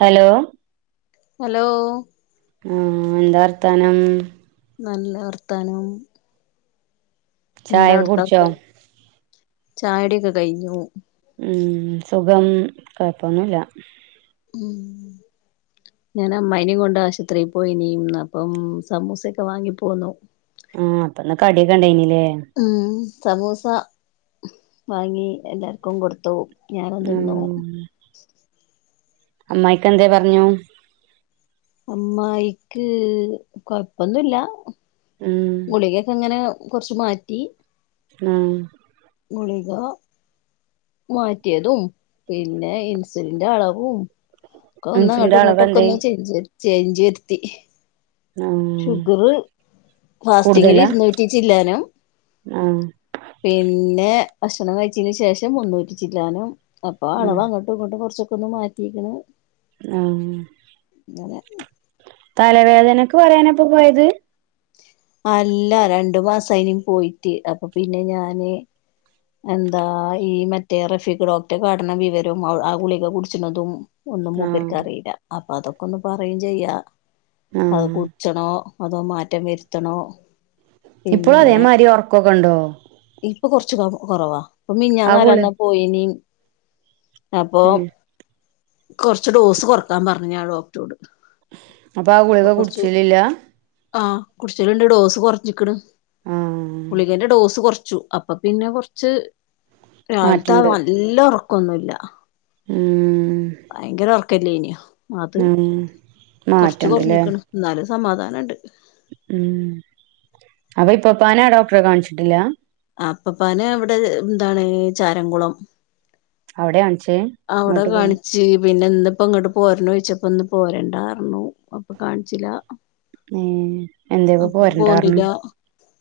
Hello hello. ആഹ് എന്താ വർത്താനം. നല്ല വർത്താനം. ചായൊക്കെ എന്താവ്ട്ത്തവസ്ഥ കുടിച്ചോ ചായുട്യൊക്കെ കഴ്‌ഞ്ഞോ ഉം സുഖം കൊയപ്പൊന്നുല്ല ഉം [inaudible] ഞാൻ അമ്മായിനീം കൊണ്ട് ആശ്ത്രി പോയിനീ അപ്പം സമൂസൊക്കെ വാങ്ങിപ്പോന്നു ആഹ് അപ്പന്ന് കടിയൊക്കെണ്ടേന്ലേ ഉം സമൂസ വാങ്ങി എല്ലാർക്കും കൊടുത്തു ഞാനും ഉം തിന്നു അമ്മായിക്കെന്തേ പർഞ്ഞു അമ്മായിക്ക് കൊയ്പ്പൊന്നുല്ല ഉം ഗുളികൊക്കെങ്ങനെ കൊർച്ച് മാറ്റി ആഹ് ഗുളിക മാറ്റ്യേതും പിന്നെ ഇൻസ്ലിന്റെ അളവും ഒക്കെ ഒന്ന് അൻസിന്റെ അളവ് അങ്ങട്ടുങ്ങട്ടൊക്കെ എന്തേ ഒന്ന് ചേഞ് ചേഞ്ച് വെര്ത്തി ആഹ് ഷുഗർ ഫാസ്റ്റിങ്ങില് കൂടുതലാ ഇരുന്നൂറ്റി ചില്ലാനും ആഹ് പിന്നെ ഭശ്ണം കഴിചീന് ശേഷം മുന്നൂറ്റി ചില്ലാനും അപ്പൊ ഉം അളവങ്ങട്ട് ട്ടുംങ്ങട്ടും കുറച്ചൊക്കെ ഒന്ന് മാറ്റിക്ക്ണ് ആഹ് തലവേദനക്ക് പറിയാനപ്പൊ പോയത് അല്ല രണ്ട്മാസ അയ്ന് പോയിട്ട് അപ്പൊ പിന്നെ ഞാന് എന്താ ഈ മറ്റേ റഫീഖ ഡോക്ടകാട്ട്ണ വിവരോം ആ ഗുളികെ കുടിച്ച്ണതും ഒന്നും ആഹ് മൂപ്പര്ക്ക് അറീല്ല അപ്പൊ അതൊക്കെ ഒന്ന് പറയും ചെയ്യാ അത് ക ആഹ് കുട്ച്ചണോ അതോ മാറ്റം വര്ത്തണോ ഇപ്പളും അതേമാതിരി ഒർക്കൊക്കെണ്ടോ ഇപ്പൊ കൊർച്ച് കൊറവാ ഇപ്പൊ ആ ഗുളി മിഞ്ഞാന്നാല്ലാന്നാ പോയിനി അപ്പൊ ഉം കൊർച്ച് ഡോസ് കൊർക്കാൻ പർഞ്ഞു ഞാൻ ഡോക്ട്റോട് അപ്പൊ ആ ഗുളിക കുടിച്ചലില്ല ആഹ് കുട്ച്ചല്ണ്ട് ഡോസ് കൊർച്ച്ക്ക്ണ് ആഹ് ഗുളികേന്റെ ഡോസ് കുറച്ചു അപ്പൊ പിന്നെ കൊർച്ച് രാവില്ത്തെ ആ മാറ്റണ്ട് നല്ല ഒർക്കൊന്നുല്ല ഉം വയങ്കര ഉറക്കല്ലേനോ അത് ഉം കൊർച്ച് മാറ്റണ്ട്ല്ലേ കൊർഞ്ഞിക്ക്ണ് ന്നാലും സമാധാനണ്ട് ഉം അപ്പൊ ഇപ്പപ്പാനാ ഡോക്ട്രെ കാണ്ച്ചിട്ടില്ല ആ പ്പപ്പാനെ വടെ എന്താണ് ചാരംകുളം അവടെ കാണ്ച്ച് അവടെ കാണിചച്ച് പിന്നെ ന്ന്പ്പോ ങ്ങട്ട് പോർണോയ്ച്ചപ്പോ ഇന്ന് പോരണ്ടാർഞ്ഞു അപ്പൊ കാണിച്ചില ഏഹ് എന്തേപ്പ അപ്പൊ പോന്നില പോരണ്ടാർഞ്ഞ്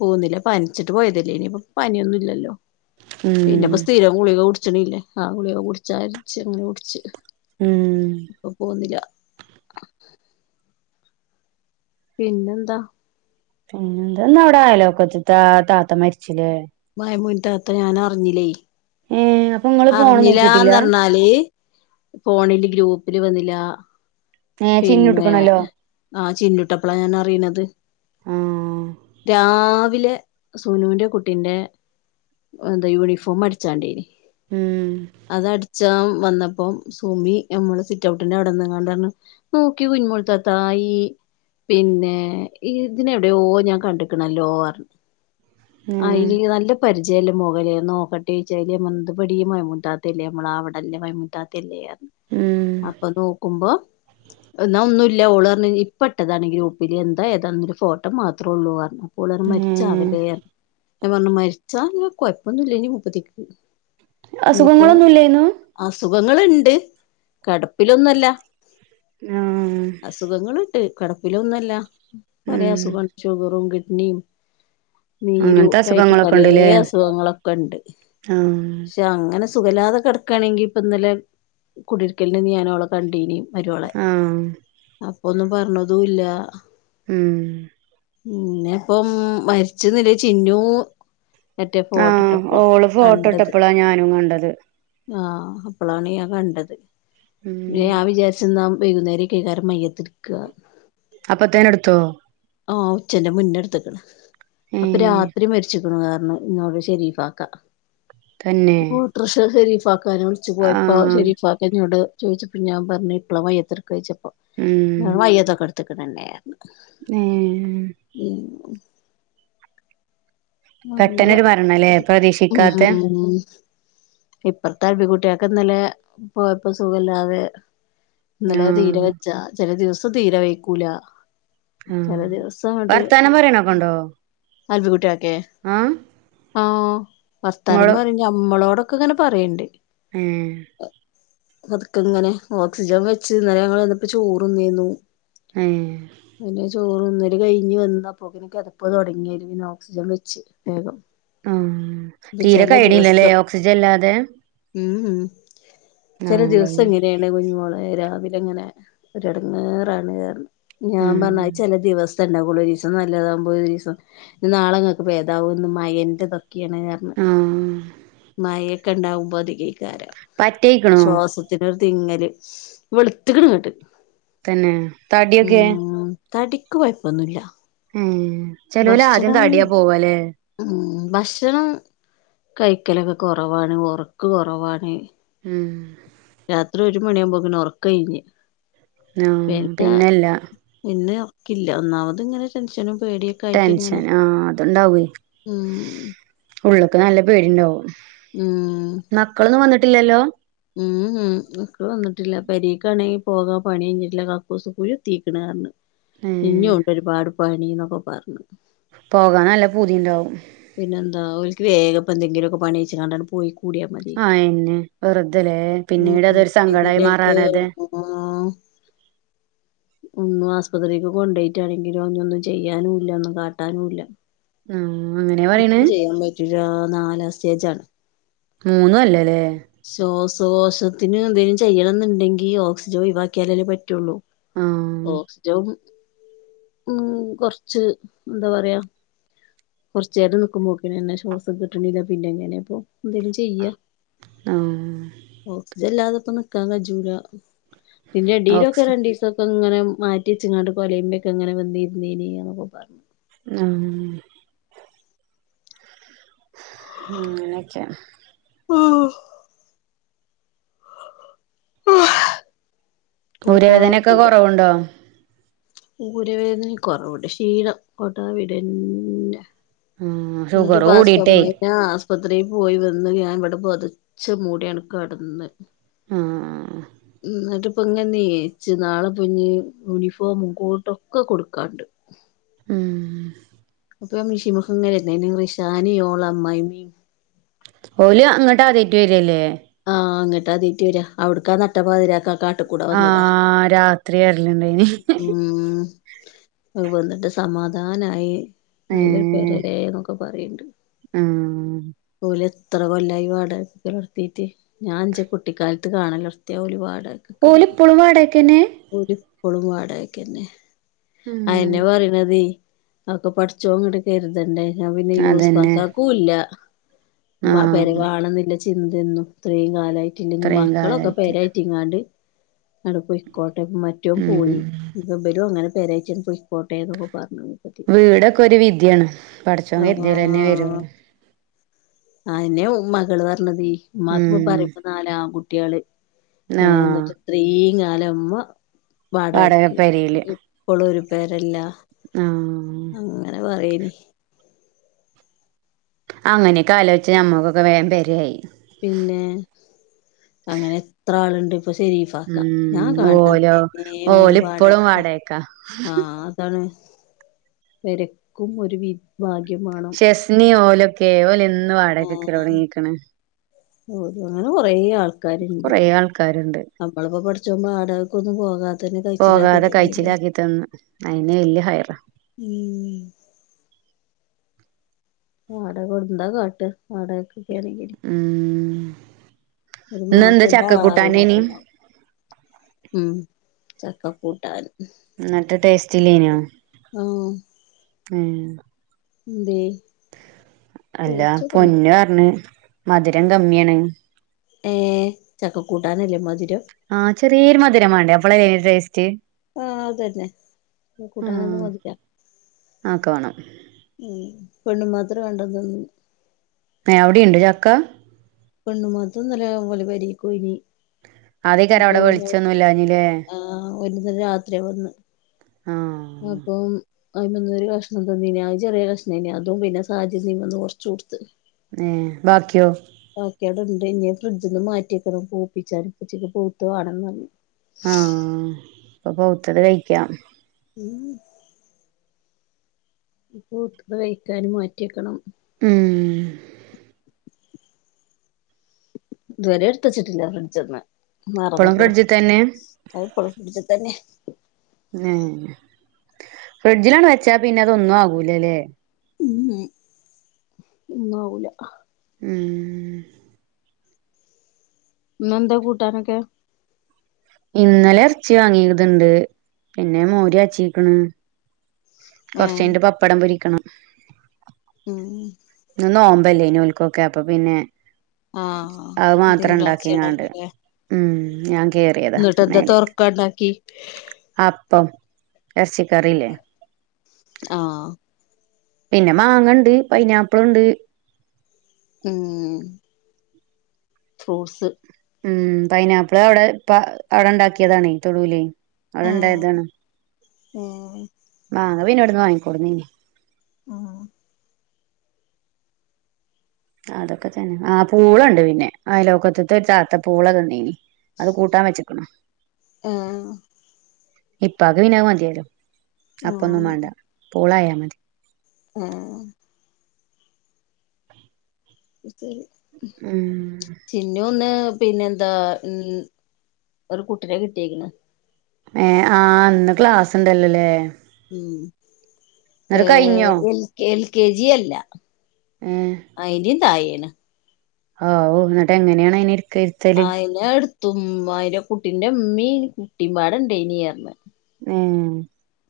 പോന്നില പന്ച്ചിട്ട് പോയതല്ലേനു ഇനിപ്പോ പനിന്നും ഇല്ലല്ലോ ഉം പിന്നെപ്പോ സ്ഥിരം ഗുളിക കുടിച്ച്ണില്ലേ ആഹ് ഗുളികെ കുടിച്ചരിച്ച് ങ്ങനെ കുടിച്ച് ഉം അപ്പൊ പോന്നില പിന്നെന്താ പിന്നെന്താ ന്നവ്ടയലോക്ക്ത്താ താത്ത മരിച്ചിലേ മൈമൂൻതാത്ത ഞാൻ അർഞ്ഞിലേയ് ഏഹ് അപ്പൊ ഇങ്ങള് ഫോണ് നോക്കിട്ടില്ല അറിഞ്ഞിലാന്ന്ർഞ്ഞാല് ഫോണില് ഗ്രൂപ്പില് വന്നിലാ ഏഹ് പിന്നെ ചിന്നുട്ട്ക്കണല്ലോ ആ ചിന്നുട്ടപ്പളാ ഞാൻ അറീണത് ആഹ് രാവിലെ സുനുന്റെ കുട്ടിന്റെ എന്താ യൂണിഫോം അടിച്ചാണ്ടെയ്ന്ന് ഉം അത അടിച്ചാം വന്നപ്പം സുമി നമ്മള് സിറ്റ് ഔട്ടിന്റെ അവിടെന്ന്ങ്ങാണ്ട് പറഞ്ഞു നോക്കിം കുഞ്ഞുമോൾ താത്ത ഈ പിന്നെ ഇതിനെവിടെയോ ഞാൻ കണ്ട്ക്കണല്ലോ പറഞു. ഏഹ് അയില് നല്ല പരിചയമുളള മൊഖല്ലെ ഞാൻ നോക്കട്ടെ [unintelligible] അതില് ഞാൻ പറഞ്ഞു ഇത് പടി മൈമൂന താത്ത അല്ലെ. നമ്മളെ അവിടെല്ല മൈമൂന താത്ത അല്ലെ ഉം അപ്പോ നോക്കുമ്പോ ന്നാ ഒന്നുല്ല ഓളർഞ്ഞു ഇപ്പട്ടതാണ് ഗ്രൂപ്പിൽ എന്താ ഏതാന്നൊന്നുല്ല ഫോട്ടം മാത് ത്രൊള്ളൂ പർഞ് ഏഹ് മരിച്ചാവലേർഞ് ഞാൻ പറഞ്ഞു മരിച്ചാ കൊഴപ്പൊന്നു െല്ലയ്ന്നു ഇനി മുപ്പതിക്ക് ഇനിയിപ്പോ അസുഖങ്ങളൊന്നുല്ലേയ്ന്നു അസുഖങ്ങളുണ്ട് കടപ്പിലൊന്നല്ല ആഹ് അസുഖങ്ങളണ്ട് കിടപ്പിലൊന്നുംല്ല പലെ ഉം അസുഖംഉണ്ട് ഷുഗറും കിഡ്നിയും അങ്ങനത്തെ നീരുംഒക്കെ ആയിട്ട് അസുഖങ്ങളൊക്കെ പലെ ഇണ്ട്ല്ലേ അസുഖങ്ങളൊക്കെ ഉണ്ട് ആഹ് പക്ഷെ അങ്ങനെ സുഖല്ലാതെ കെടക്കയാണെങ്കിൽ ഇപ്പോ ഇന്നലെ കുടരിക്കലിനൊന്നും ഞാനൊളപ്പം കണ്ടീനി മരുളെ ആഹ് അപ്പൊന്നും പറഞ്ഞതും ഇല്ല ഉം പിന്നെ ഇപ്പം മരിച്ചുന്നുല്ലത് ചിന്നൂ ആഹ് ഓള് ഫോട്ടോ കണ്ടത് ഇട്ടപ്പളാ ഞാനും കണ്ടത് ആഹ് അപ്പളാണ് ഞാൻ കണ്ടത് ഉം ഞാൻ വിചാരിച്ചു വൈകുന്നേരക്ക ആയിരിക്കും മയ്യത്ത് എടുക്ക. അപ്പ തന്നെ എടുത്തോ. ആഹ് ഉച്ചന്റെ മുന്നെ എടുത്ത്ക്ക്ണ്. ഏ അപ്പോ രാത്രി മരിച്ച് ക്ക്ണ് കരണംഎന്നോട് ശെരീഫാക്ക. തന്നെ ട്രഷർ ഷെരീഫാക്കാനെ വിളിച്ചു പോയപ്പോ ആഹ് ശരീഫാ എന്നോട് ചോദിച്ചപ്പ ഞാൻ പറഞ്ഞു എപ്പള മയ്യിത്ത് എടുക്കാ ചോദിച്ചപ്പോ ഉം അത് മയ്യത്ത് എടു ഇതൊക്കെ തന്നെയായിരുന്നു. ഏഹോ ഉം അറിഞ്ഞില പെട്ടെന്നൊരു മരണല്ലേ പ്രതീക്ഷിക്കാത്തെ ആഹ് ഇപ്പറത്തെ അബികുട്ടിയാക്ക ഇന്നലെ പോയപ്പോ സുഖല്ലാതെ ഇന്നലെ തീരെ ആഹ് വജ്ജാ ചെല ദിവസം തീരെ വൈക്കൂല. ആഹ വർത്താനം പറയണോക്കണ്ടോ? അൽവി കുട്ടിയാക്കെ ആഹ് ആഹ് വർത്താനം ഇങ്ങള് പറയും നമ്മളോടൊക്കെ ഇങ്ങനെ പറയണ്ട്. ഉം പതുക്കെ ഇങ്ങനെ ഓക്സിജൻ വെച്ച് ഇന്നലെ ഞങ്ങൾ ചെന്നപ്പോ ചോറ്ന്നെന്നു. ഏഹ് പിന്നെ ചോറ് ന്നല് കഴിഞ് വന്നപ്പോ അപ്പോ പിന്നെ കെതപ്പ് തുടങ്ങി അയില് പിന്നെ ഓക്സിജൻ വെ ച്ചു വേഗം ആഹ് ഇപ്പ തീരെ ചില കയിണില്ലല്ലെ ദിവസം ഓക്സിജൻ ഇല്ലാതെ. ഉം ഉം ചല ആഹ് ദിവസം ഇങ്ങനെയാണ്. ന്റെ കുഞ്ഞിമോളെ രാവിലെ ഇങ്ങനെ ഒരടങ്ങേറാണ് പറഞ്ഞു. ഞാൻ പറഞ്ഞു ഉം അത് ചെല ദിവസം സം ണ്ടാകുള്ളു ഒരീസം നല്ലതകുമ്പോ ഒരു രീസം നാളെങ്ങൾക്ക് ഭേദാവും ഇന്ന് മയന്റെ ഇത് ക്കെണ് പറഞ്ഞു ആഹ് മഴയൊക്കെ ഉണ്ടാവുമ്പോതികധികായ്ക്കാരം പറ്റയിക്കണോ ശ്വാസ ത്തിനൊരു തിങ്ങല. വെളുത്ത്ക്ക്ണ്ങ്ങ്ട്ട്. തന്നെ തടിയൊക്കെ. തടിക്ക് കൊയപ്പൊന്നുമില്ല. ഏ ചെലോല് ആദ്യം ഭക്ഷ്ണം. തടിയാ പോവല്ലേ ഉം ഭക്ഷണം കഴിക്കലൊക്കെ കൊറവാണ് ഉറക്ക് കൊറവാണ് ഉം രാത്രി ഒരു മണിയാകുമ്പോ ഇങ്ങനെ ഉറക്കം ഒഴിഞ്ഞ്. ആഹ് പിന്നെ പിന്നെല്ല ഇന്ന് ല്ല ഒന്നാമത് ഇങ്ങനെ ടെൻഷനും പേടിയും. ടെൻഷൻ ആഹ് അതുണ്ടാവൂം ഉം ഉള്ളൊക്കെ നല്ല പേടിണ്ടാവും. ഉം മക്കളൊന്നും വന്നിട്ടില്ലല്ലോ? ഉം ഉം മക്കളൊന്നും വന്നിട്ടില്ല പെരീക്കാണെങ്കിൽ പോകാ പണി കഴിഞ്ഞിട്ടില്ല. കക്കൂസ്കുഴി കുത്തീക്ക്ണ് പറഞ്. ഇഞ്ഞും ഏഹ് ഒണ്ട് ഒരുപാട് പണി എന്നൊക്കെ പറഞ്ഞു. പോകാൻ നല്ല പൂതിയു ണ്ടാവും. പിന്നെ എന്താ ഓൾക്ക് വേഗം. ഇ എന്തെങ്കിലുമൊക്കെ പണിച്ചെച്ച് കണ്ടാണ് പോയി കൂടിയ. ആഹ എന്നന്നെ വെറുതല്ലേ ഉം പിന്നീട് ഉം അതൊരു ഇതിന്റെട്ക്ക് സങ്കടമായിമാറാന് അത്. ആഹ് ഒന്നും ആസ്പപത്രിക്ക് കൊണ്ട് പോയിട്ടാണെങ്കിലും ഒന്നും ചെയ്യാനുംല്ല. ഒന്നും കാട്ടാനുംല്ല. ആഹ് അങ്ങനെ പറയണ് അപ്പം ചെയ്യാൻ പറ്റൂല്ല നാലാം സ്റ്റേജ് ആണ്. മുന്നും അല്ലല്ലേ ശ്വാസകോശത്തിന് എന്തേങ്കിലും ചെയ്യണം എന്നുണ്ടെങ്കിൽ ഓക്സിജൻ ഒഴിവാക്കിയാലേ പറ്റുള്ളൂ. ആഹ് ഓക്സിജം ഉം കൊറച്ച് എന്താ പറയാ കൊറച്ചേരം നിക്കുമ്പോക്ക്നെന്നെ ശ്വാസം കിട്ടണില്ല പിന്നെ എങ്ങനെ ഇപ്പോ എന്തെങ്കിലും ചെയ്യാ ആഹ് ഓക്സിജൻ ഇല്ലാതെഇപ്പം നിക്കാൻ കജൂല പിന്നെ ഡീയിലൊക്കെ ഓക്സി രണ്ടീസം ഇപ്പം ങ്ങനെ മാറ്റി ച്ച്ങ്ങാട്ട് കൊലയിമ്മലൊക്കെങ്ങെനെ വന്നിരുന്നീനി ന്നൊക്കെ പറഞ്ഞു ആഹ് അങ്ങനെയൊക്കെണ് ആഹ് കോട്ടാ ഊരവേദനയൊക്കെ കൊറവുണ്ടോ? ഊരവേദന കൊറവുണ്ട് ക്ഷീണം കോട്ടാവിടന്നെ ആഹ് എന്നിട്ട് ഷുഗർ പാസ്യിട്ട കൂടിട്ടേ [unintelligible] ആശുപത്രിയിൽ പോയി വന്ന് ഞാൻ ഇവിടെ പൊതച്ച് മൂടിയാണ്ട് കെടന്ന് ആഹ് ആഹ് ആഹ് ന്നിട്ട് ഇപ്പ ഇങ്ങനെ എഴിച്ച് നാളെപ്പം ഞ്ഞി യൂണിഫോമും കോട്ടൊക്കെ കൊടുക്കാണ്ട് മ് അപ്പം മെഷിമ്മെക്ക് ഇങ്ങനെരിന്നെനി റിഷാനിം ഓളെ അമ്മായിമ്മീം ഓല് അങ്ങട്ട് ആദ്യായിറ്റ് വരല്ലേ ആഹ് അങ്ങട്ട് അദ്യായിറ്റ് വരാ അവിടുക്കാ നട്ടപ്പാതിരാക്ക് ആ കാട്ട് ആഹ് രാത്രി വര്ല്ണ്ടേനി ഉം വന്നിട്ട് സമാധാനായി നല്ല ഏഹ് പൊരലേ എന്നൊക്കെ പറയണ്ട് ആഹ് ഓല് എത്ര കൊല്ലായി വാടകയക്ക് നിക്കല് ലോടത്തീട്ട് ഞാൻ ന്റെ കുട്ടിക്കാലത്ത് കാണലൊട്ത്യാ ഓല് വാടകക്ക് ഓല് നിക്കണത് ഇപ്പളും വാടകക്കെന്നെ ഓല് ഇപ്പളും വാടകക്കെന്നെ ഉം ആന്നെ പറയണതേ ആക്കെ പഠിച്ചോൻ ങ്ങട്ട് കരുതണ്ടേ ന്നാ പിന്നെ അതന്നെ യൂസ്ഫാക്കാക്കുംല്ല മ ആഹ് പെരവാണെന്നില്ല ചിന്തയന്നും ഇത്രയും കാലമായിട്ടില്ലെങ്കിൽ ഇത്രയും മക്കളൊക്കെ കാലായിട്ട് പെരായി റ്റങ്ങാണ്ട് ങ്ങട് പോയിക്കോട്ടെ മറ്റോ ൻ ഉം പോയി ഞ്ഞി ഇവരും അങ്ങനെ പെരാച്ച് പോയി വീടൊക്കെ ഒരു വിധിയാണ് പടച്ചോൻ കര്ദ്യാലെന്നെ വരുള്ളൂ ആന്നെ ഉ മ്മകള് പറഞ്ഞത് ഉമ്മാക്ക് ഇപ്പൊ ഉം പറയുമ്പം നാലാൺ കുട്ട്യാള് ഏ ആഹ് ന്ന്ട്ട് ഇത്രീ കാലം മ്മ വാടക വാടകക്ക് പെരേല് ഇപ്പളും ഒരു പെരല്ല ആഹ് അങ്ങനെ പറയേനി അങ്ങനെയൊക്കെ ആലോചിച്ചാ നമ്മക്കൊക്കെ വേ പെരേ ആയി പിന്നെ അങ്ങനെ എത്ര ആളുണ്ട് ഇപ്പൊ ശെരീഫ് മ് ഓലോ ഓല് ഇപ്പളും വാടകക്ക ആ അതാണ് പെരക്കും ഒരു വിധി ഭാഗ്യം വേണം ഇണ്ണി ഓലൊക്കെ ഓലന്ന് വാടകക്ക് നിക്കല് തൊടങ്ങീക്ക്ണ് ഓ അങ്ങനെ കൊറേ ആൾക്കാരുണ്ട് കുറേ ആൾക്കാരുണ്ട് നമ്മളെപ്പോ പടച്ചോൻ വാടകക്കൊന്നും പോകാ പോകാതെ കഴിച്ചിലാക്കി തന്ന് അതെന്നെ വല്യ ഹൈറാ ഉം വാടക കൊടുന്താകാട്ടാ വാടകക്കൊ ക്കെ ആണെങ്കിൽ മ് മ് ഒരു മാസം ഇതാ [unintelligible] കൂട്ടാനേനി ആറിോക്കും ഉം ചക്ക കൂട്ടാൻ എന്നിട്ട് ടേസ്റ്റില്ലേനോ ആ ഏ എന്തേയ് അല്ല പൊന്നു പറഞ്ഞ മധുരം കമ്മിയാണ് ഏഹ് ചക്കക്കൂട്ടാനല്ലേ മധുരം ആഹ് ചെറിയരു മധുരമാണ്ടേ അവള ടേസ്റ്റ് ആഹ അതു തന്നെ കൂട്ടാൻ എ ആഹ് മോദിക്കാം അതൊക്കെ വേണം ഉ പെണ്ണു മാത്ര കേണ്ടതന്ന അവിടെയുണ്ട് ചക്ക പെണ് മാത്രും നല്ല പോലി വരിക്ക ഇനി അതേക്കാരം അപ്പോ അവിടെ വെളിച്ചൊന്നും ഇല്ലാഞ്ഞില്ലേ ആഹ വുന്ന രാത്രി വന്ന് ആഹ അപ്പം അതിന് വന്നൊരു കഷ്ണം തന്നീ ചെറിയ കഷ്ണേന അതും പിന്നെ സാഹച്യംന്ന് കുറച്ച്ു കൊടുത്ത് ഏ ബാക്കിയോ നോക്കേട ഇണ്ട് ഇനി ഫ്രിഡ്ജിന്ന് മാറ്റിക്കണം പൂപ്പിച്ചാലും പച്ചക്ക് പൂത്ത് വാടി ഉ അപ്പൊ പോത്തത് കഴിക്കാം ഉം കൂട്ട കഴിക്കാനും മാറ്റിക്കണം ഉം ഇത്വരെ എടുത്ത വച്ചിട്ടില്ല ഫ്രിഡ്ജ ഒന്ന് പളം പ്രറജിത തന്നെ ക ഫഴോഫടുത്ത തന്നെ ഫ്രിഡ്ജിലാണ് വെച്ചാ പിന്നെ അതൊന്നും ആകൂലല്ലേ ഉം ഒന്നാവൂല ഉം നന്താ കൂട്ടാനൊക്കെ ഇന്നലെ ഇറച്ചി വാങ്ങിയതുണ്ട് പിന്നെ മോര്യാച്ചീക്കണ് ഏഹ് കൊറച്ചന്റെ പപ്പടം പിരിക്കണം ഉം ഒന്ന് ഓമ്പല്ലേ ഇനി ഉൽക്കൊക്കെ അപ്പൊ പിന്നെ ആഹ് അത് മാത്രം ഉണ്ടാക്കിയങ്ങണ്ട് തിങ്കളാഴ്ചയാണല്ലോല്ലേ ഉ ഞാൻ കേറിയതാ എന്നിട്ട്ന്താ മേലേക്ക് തൊറക്ക ഉണ്ടാക്കി അപ്പം ഇറച്ചിക്കറിയില്ലേ ആഹ് പിന്നെ മാങ്ങ ഇണ്ട് പൈനാപ്പിള് ഇണ്ട് മ്മ് മ്മ് ഫ്രൂട്ട്സ് ഉം പൈനാപ്പിള് അവിടെ അവിടെ ഉണ്ടാക്കിയതാണ തൊടുവൽ അവിടെ ഏഹ് ഇണ്ടായതാണ് ആഹ് മാാങ്ങ പിന്നവിടുന്ന് വാങ്ങിക്കോടന്ന ആഹ് അ ആഹ് അതൊക്കെ തന്നെ ആഹ് പൂളണ്ട് പിന്നെ അയലോക്കത്തെ ഒരു താത്ത പൂള തന്നിന് അത് കൂട്ടാൻ വെച്ച്ക്ക്ണ് ഏഹ് ഇപ്പാക്ക് പിന്നെ അത് മതിയല്ലോ അപ്പൊന്നും വേണ്ട പൂളായ മതി ആഹ് [unintelligible] മ്മ് ചിന്നു ഇന്ന് പിന്നെ എന്താ ഇ ഒരു കുട്ടിനെ കിട്ടിയേക്കണ് ഏഹ് ആഹ് ഇന്ന് ക്ലാസ് ഇണ്ടല്ലല്ലേ മ്മ് കഴിഞ്ഞോ ഏഹ് L K L K G അല്ല ഏ അയിന്റിം തായെണ് ഹാവൂ ന്നട്ട് എങ്ങനെയാണ് അയിനെ ഇരിക്കെ അയിനെ ടുത്തും ഉം അയിന്റെ കുട്ടിന്റെ ഇമമിം കുട്ടീ പാടണ്ടേനീ ഏ ഹ്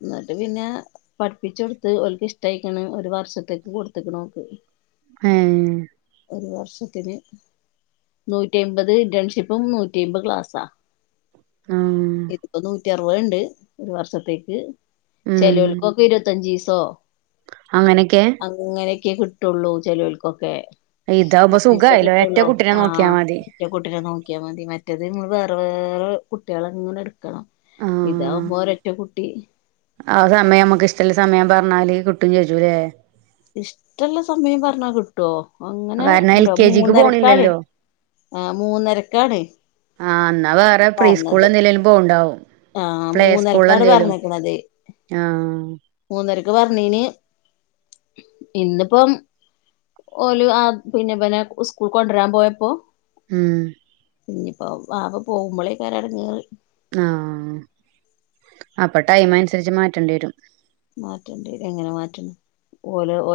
ന്നട്ട് പിന്നെ പട്പ്പിച്ചോടുത്ത് ഓൽക്ക് ഇഷ്ടായിക്കണ് ഒരു വർഷത്തേക്ക് കൊടുത്ത്ക്ക്ണു ഓൾക്ക് ഏ ഹ് ഒരു വർഷത്തില് നൂറ്റയിമ്പത് ഡേൺഷിപ്പും നൂറ്റയിമ്പ് ക്ലാസ്സാ ആഹ് ഇപ്പോ നൂറ്റി അറുപണ്ട് ഒരു വർഷത്തേക്ക് ഉം ചെലോൽ ക്കൊ ഇരൊത്തഞ്ചീസോ അങ്ങനൊക്കെ അങ്ങനൊക്കെ കിട്ടുള്ളൂ ചെലോൽകൊക്കെ ഇതാവുമ്പോ സുഖ ആയല്ലോ ഒറ്റ കുട്ടിനെ നോക്കിയ ആഹ് മതി. ഒറ്റ കുട്ടിനെ നോക്കിയ മതി മറ്റേത് ഉം വേറെ വേറെ കുട്ടികളെ ഇങ്ങനെ എട് ക്കണം ആഹ് ഇതാവുമ്പോ ഒരൊറ്റ കുട്ടി ആ സമയം മക്ക് ഇഷ്ടള്ള സമയം പറഞ്ഞാല് കിട്ടും ചെയ്യൂലേ ഇഷ്ടള്ള സമയം പറഞ്ഞാ കിട്ടോ അങ്ങനെ കാരണം എൽ ണ്ടോ കെ ജിക്ക് മൂന്നരക്കാണ് പോണില്ലല്ലോ ആഹ് മൂന്നരക്കാണ് ആ ന്നാ വേറെ പറഞ്ഞത് പ്രീസ്കൂളന്തിലേലും പോണ്ടാവും ആഹ് പ്ലേ സ്കൂള് മൂന്നരക്കാണ് എന്തേലും പറഞ്ഞേക്കണത് ആഹ് മൂന്നരക്ക് പറഞ്ഞീന് ഇന്നിപ്പം ഓല് ആ പിന്നെ വനെ സ്കൂക്ക് കൊണ്ടരാൻ പോയപ്പോ ഉം ഇഞ്ഞി പ്പോ വാവ പോകുമ്പോളേക്കാരം എടങ്ങേറ് ആഹ് അപ്പൊ ടൈം അൻസരിച്ച് മാറ്റേണ്ടി വരും മാറ്റണ്ടെ എങ്ങനെ മാറ്റാൻ ഓല് ഓ